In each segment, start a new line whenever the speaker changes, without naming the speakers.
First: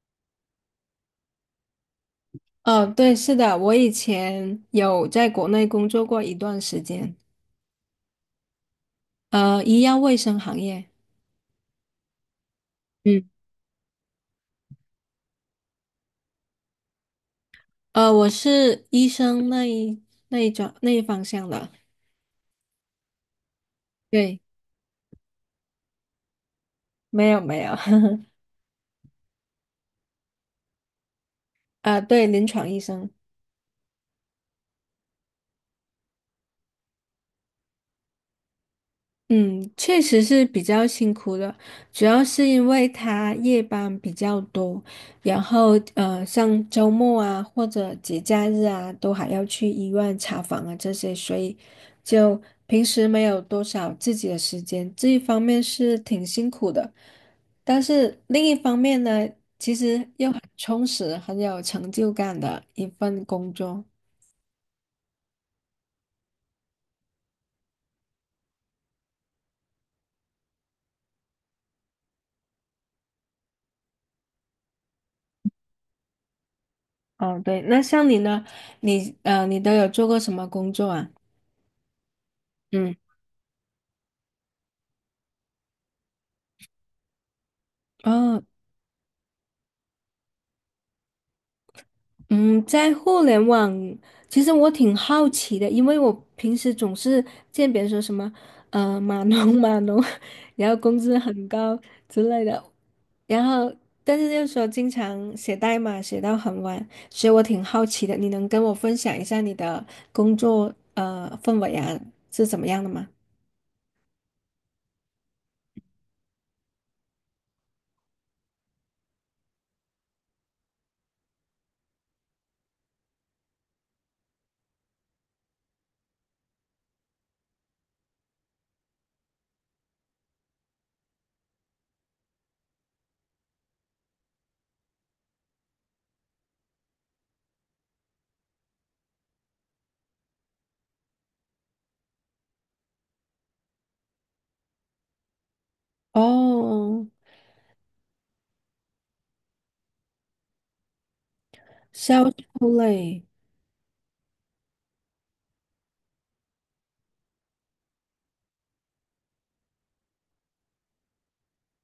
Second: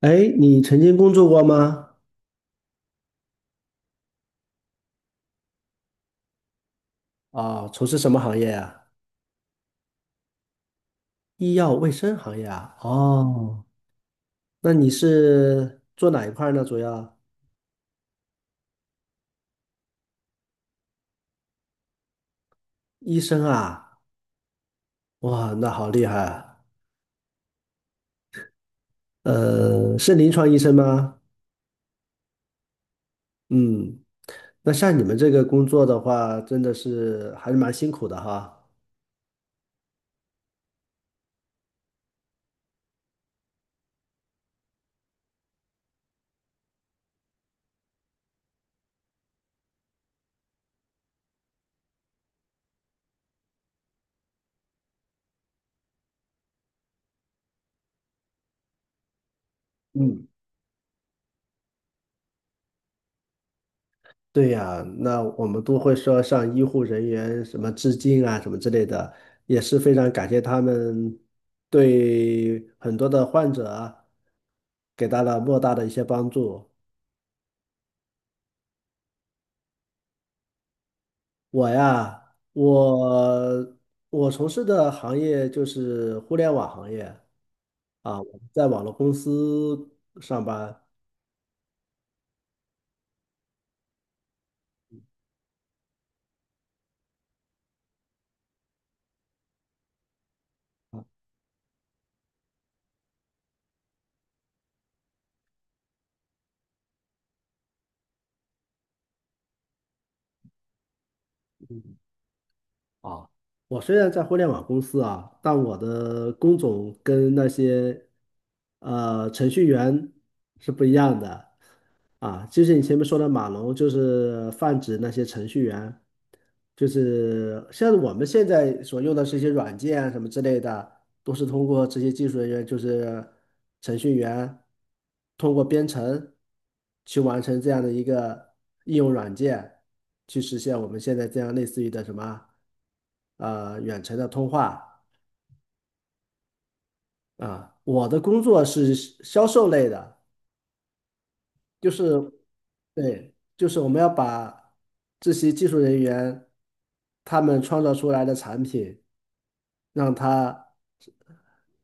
哎，你曾经工作过吗？
哦，对，是的，我以前有在国内工作过一段时间，
啊、从事什么行业啊？
医药卫生行业，
医药卫生行业啊？
嗯，
哦，那你是做哪一块儿呢？主要
我是医生那一方向的，
医生啊？
对，
哇，那好厉害啊！
没有没有，
是临床医生吗？
啊，对，临床医生。
嗯，那像你们这个工作的话，真的是还是蛮辛苦的哈。
嗯，确实是比较辛苦的，主要是因为他夜班比较多，然后像周末啊或者节假日啊，都还要去医院查房啊这些，所以就平时没有多少自己的时间，这一方面是挺辛苦的，但是另一方面呢，其实
嗯。
又很充实、很有成就感的一份工作。
对呀，那我们都会说向医护人员什么致敬啊，什么之类的，也是非常感谢他们对很多的患者啊给到了莫大的一些帮助。
哦，对，那像你呢？你都有做过什么工作啊？
我呀，
嗯。
我从事的行业就是互联网行业啊，我
哦，
在网络公司上班，
嗯，在互联网，其实我挺好奇的，因为我平时总是见别人说什么，码农码农，然后工资很高之类的，然后但是又说经常写代码写到很晚，所以我挺好奇的，你能跟我分享一下你的工作氛围啊是怎么样的吗？
啊，我虽然在互联网公司啊，但我的工种跟那些程序员是不一样的。啊，就是你前面说的马龙，就是泛指那些程序员，就是像我们现在所用的这些软件啊什么之类的，都是通过这些技术人员，就是程序员，通过编程去完成这样的一个应用软件，去实现我们现在这样类似于的什么，远程的通话
哦，
啊。我的工作是销售类的。就
销
是
售类，
对，就是我们要把这些技术人员他们创造出来的产品，让他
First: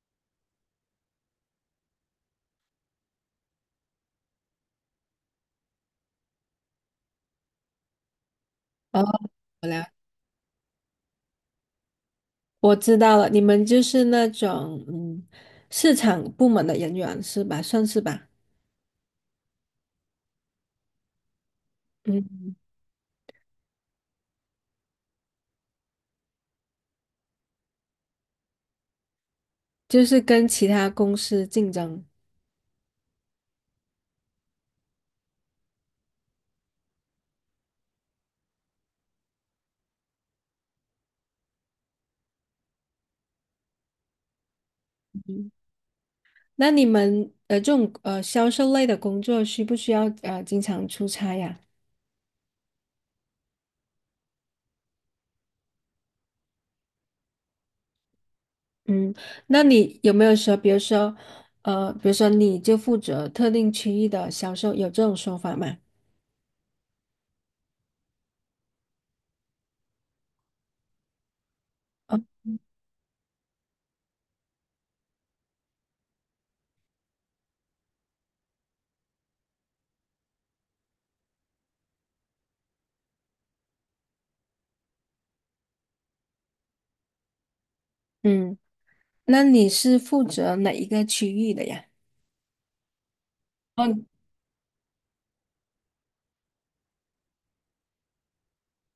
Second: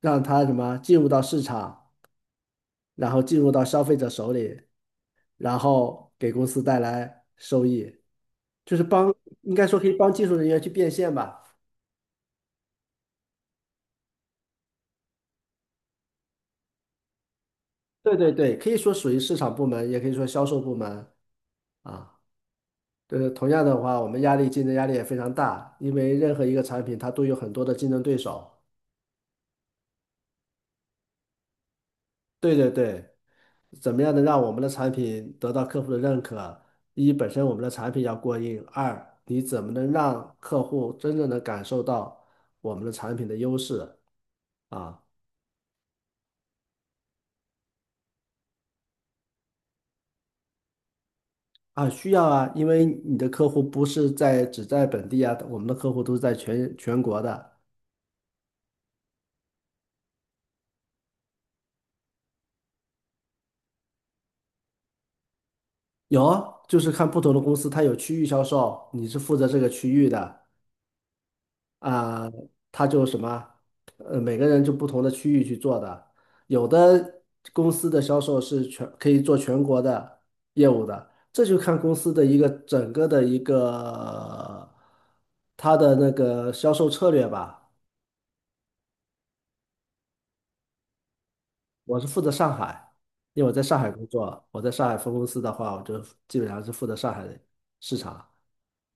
让他什么进入到市场，然后进入到消费者手里，然后给公司带来收益，就是帮，
哦，
应该说可以帮技术人员去变现吧。
我知道了，你们就是那种市场部门的人员是吧？算是
对
吧，
对对，可以说属于市场部门，也可以说销售部门啊。
嗯，
就是同样的话，我们竞争压力也非常大，因为任何一个产品它都有很多的竞争对手。
就是跟其他公司竞争。
对对对，怎么样能让我们的产品得到客户的认可？一，本身我们的产品要过硬；二，你怎么能让客户真正的感受到我们的产品的优势啊？
嗯，那你们这种销售类的工作需不需要经常出差呀？
啊，需要啊，因为你的客户不是在只在本地啊，我们的客户都是在全国的。
嗯，那你有没有说，比如说你就负责特定区域的销售，有这种说法吗？
有啊，就是看不同的公司，它有区域销售，你是负责这个区域的。啊，他就什么，呃，每个人就不同的区域去做的，有的公司的销售是全可以做全国的业务的，这就看公司的一个整个的一个它的那个销售策略吧。
嗯，那你是负责哪一个区域的呀？
我是负责上海，因为我在上
哦
海工作，我在上海分公司的话，我就基本上是负责上海的市场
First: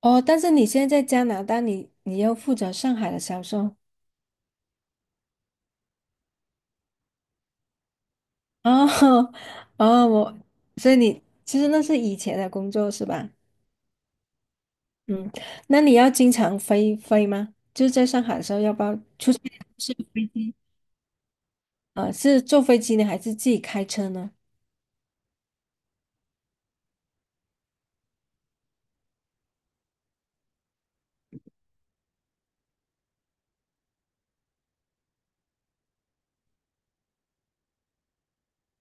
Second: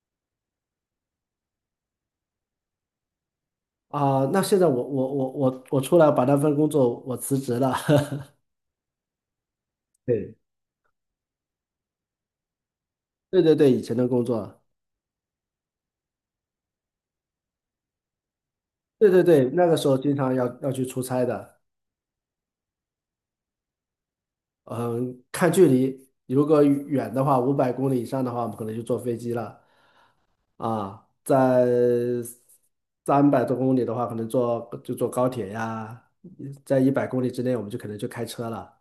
哦，但是你现在在加拿大，你要负责上海的销售。
啊。那现在我出来把那份工作我辞职了，
哦 哦，
对
所以你其实那是以前的工作是吧？
对对对，以前的工作。
嗯，那你要经常飞飞吗？就是在上海的时候，要不要？
对对对，那个时
是
候经常要去出差的，
是坐飞机呢，还是自己开车呢？
嗯，看距离，如果远的话，500公里以上的话，我们可能就坐飞机了啊，在300多公里的话，可能就坐高铁呀，在100公里之内，我们就可能就开车了，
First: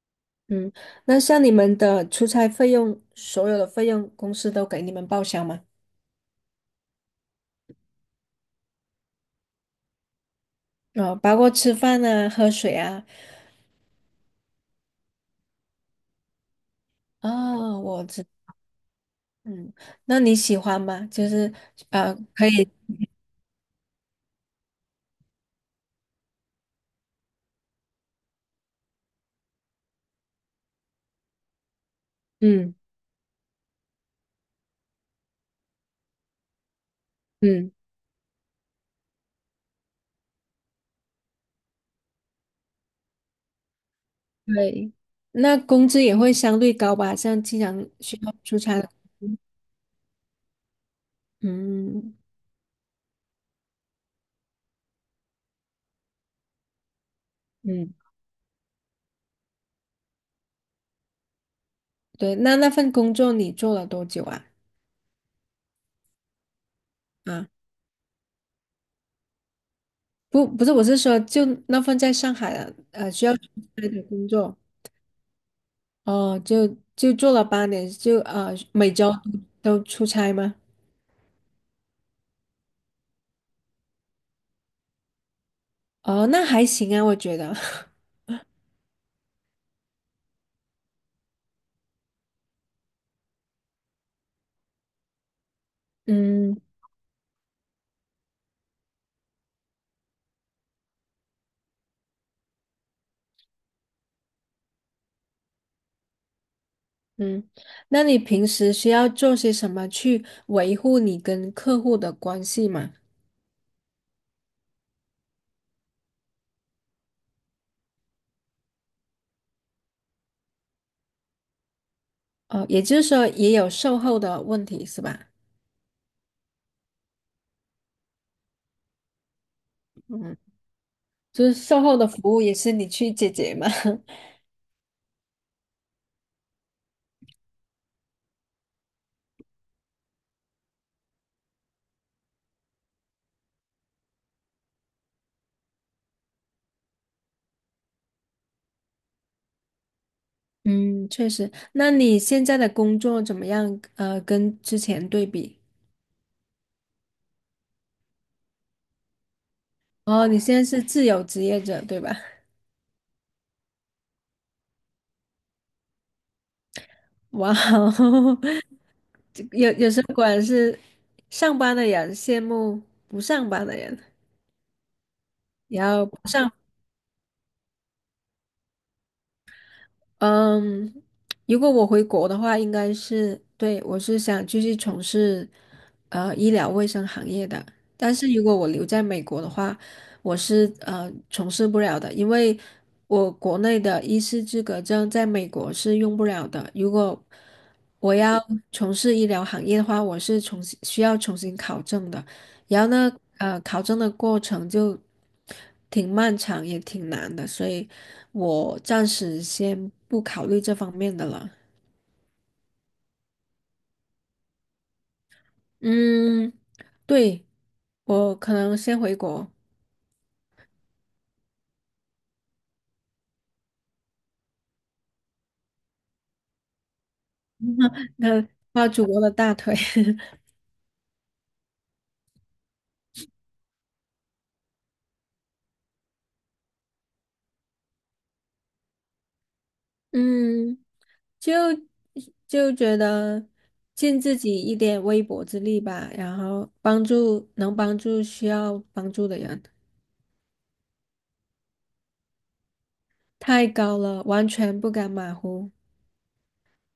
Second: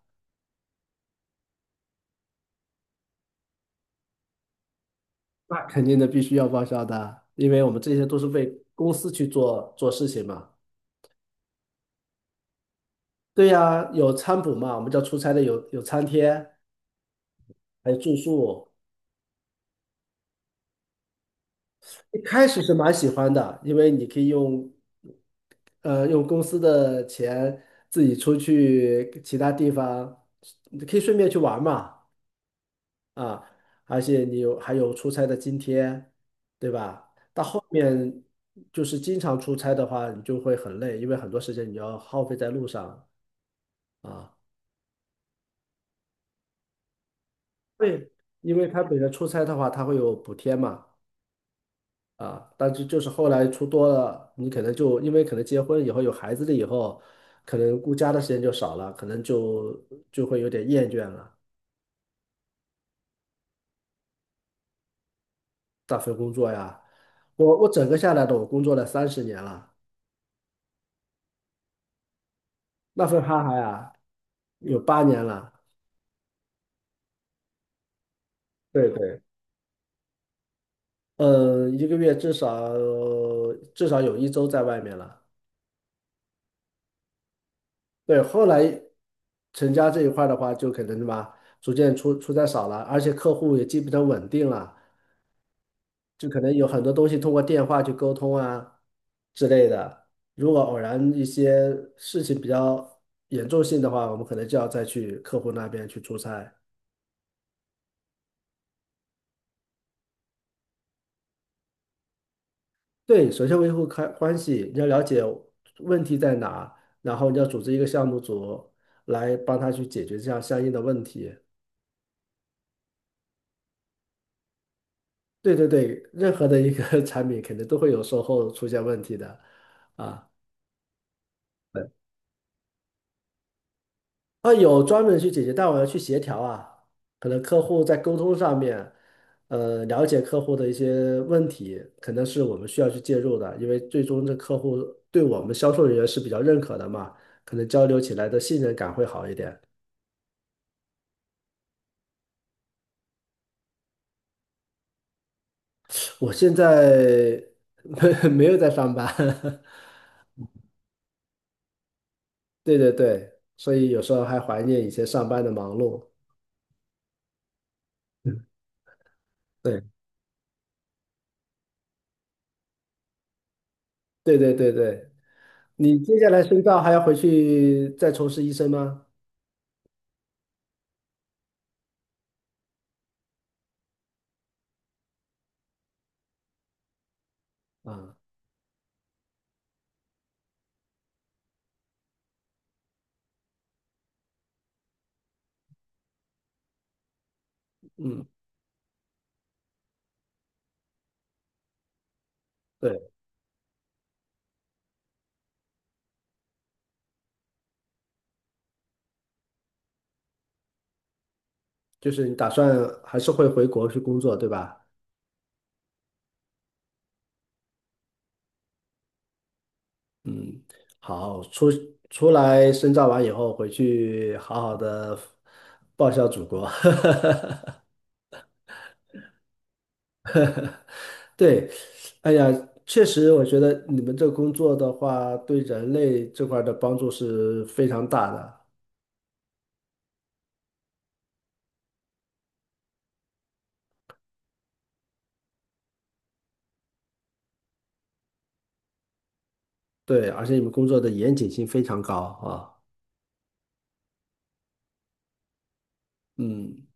嗯，那像你们的出差费用，所有的费用公司都给你们报销吗？
那肯定的，必须要报销的，因为我们这些都是为公司去做事情嘛。
哦，包括吃饭啊、喝水啊。
对呀，有餐补嘛，我们叫出差的有餐贴，
哦，
还有住宿。
嗯，那你喜欢吗？就是
一
可
开始
以，
是蛮喜欢的，因为你可以用，呃，用公司的钱自己出去其他地方，你可以顺便去玩嘛，
嗯
啊，而且你还有出差的津贴，对吧？到后
嗯。
面就是经常出差的话，你就会很累，因为很多时间你要耗费在路上啊。
对，那工资也会相对高吧？像经常
对，
需要
因
出
为
差
他
的，
本身出差的话，他会有补贴嘛。
嗯
啊，但是就是后来出多了，你可能就因为可能结婚以后有孩子了以后，可能
嗯，
顾家的时间就少了，可能就就会有点厌倦了。
对。那份工作你做了多久啊？
那份工作呀，
啊，
我整个下来的我工作了30年了，
不是，我是说，就那份在上海的，
那
呃，
份
需要出
哈哈
差
呀，
的工作，
有8年了，
哦，就做了八年，
对
每周
对，
都出差吗？
嗯一个月至少有一周在外面了。
哦，那还行啊，我觉得。
对，后来成家这一块儿的话，就可能什么逐渐在少了，而且客户也基本上稳定了。就可能
嗯
有很多东西通过电话去沟通啊之类的。如果偶然一些事情比较严重性的话，我们可能就要再去客户那边去出差。
嗯，那你平时需要做些什么去维护你跟客户的关系吗？
对，首先维护开关系，你要了解问题在哪，然后你要组织一个项目组来帮他去解决这样相应的问题。
哦，也就是说也有售后的问题是吧？
对对对，任何的一个 产品肯定都会有售后出现问题的啊。
嗯，就是售
对。
后的服务也是你去解决嘛。
啊，有专门去解决，但我要去协调啊，可能客户在沟通上面，了解客户的一些问题，可能是我们需要去介入的，因为最终这客户对我们销售人员是比较认可的嘛，可能交流起来的信任感会好一点。
嗯，确实。那你现在的工作怎么样？跟之前对比？
我现在 没有在上班，
哦，你现在是自由职业者，对吧？
对对对，所以有时候还怀念以前上班的忙碌。
哇哦，
嗯，
这有
对
有时候果然是上班的人羡慕不上班的人，
对对对对，
然
你
后
接
不
下来
上
深造还要回去再从事医生吗？
嗯，如果我回国的话，应该是，对，我是想继续从事医疗卫生行业的。但
啊，
是如果我留在美国的话，我是从事不了的，因为我国内的医师资格证在美国是用不了的。如果我
嗯。
要从事医疗行业的话，我是需要重新考证的。然后
对。
呢，考证的过程就挺漫长，也挺难的，所以我暂时先不考虑这方面的了。
就是你打算还是会回国去工作，对吧？
嗯，对，我可能先回国，
嗯，好，出来深造完以后，回去好好的报效祖国。
那抱祖国的大腿。
对，哎呀，确实，我觉得你们这工作的话，对人类这块儿的帮助是非常大的。
嗯，就就觉得尽自己一点微薄之力吧，然后能帮助需要帮助的人，
对，而且你们工作的严谨性非常高啊。
太高了，完全不敢马虎。
嗯，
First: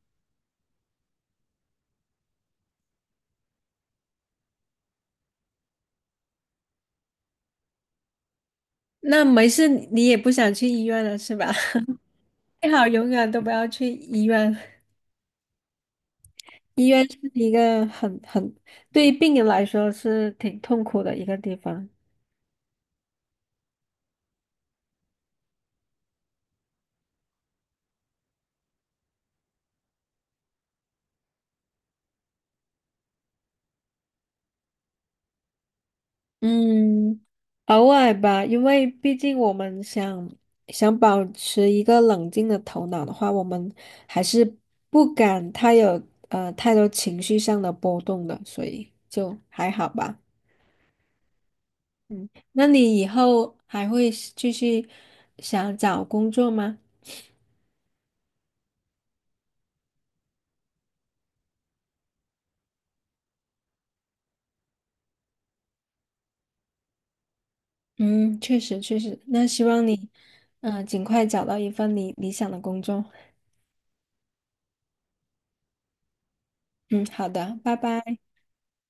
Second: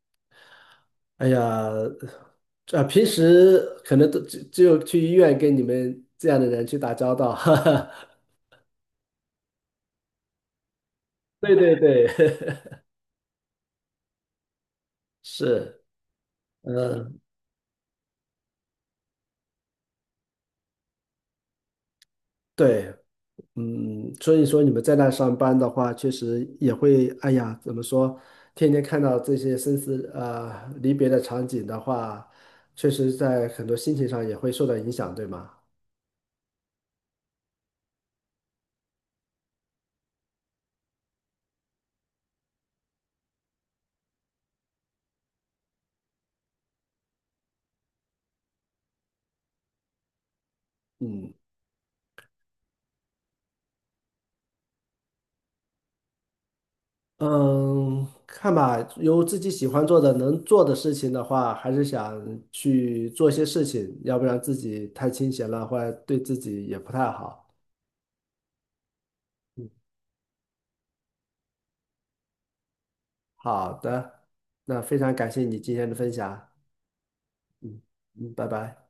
哎呀，啊，平时可能都只有去医院跟你们这样的人去打交道。
那没事，你也不想去医院了是吧？
对对 对，
最好永远都不要去医院，
是，
医院是
嗯，
一个很，对于病人来说是挺痛苦的一个地方。
对，嗯，所以说你们在那上班的话，确实也会，哎呀，怎么说，天天看到这些生死离别的场景的话，确实在很多心情上也会受到影响，对吗？
嗯，偶尔吧，因为毕竟我们想保持一个冷静的头脑的话，我们还是不敢太多情绪上的波动的，所以就还好吧。
嗯
嗯，那你以后还会继续想找工作吗？
嗯，看吧，有自己喜欢做的、能做的事情的话，还是想去做些事情，要不然自己太清闲了，或者对自己也不太好。
嗯，确实确实，那希
嗯，
望你，尽快找到一份你理想的工作。
好的，那非常感谢你今天的分享。
嗯，好的，拜
嗯
拜。
嗯，拜拜。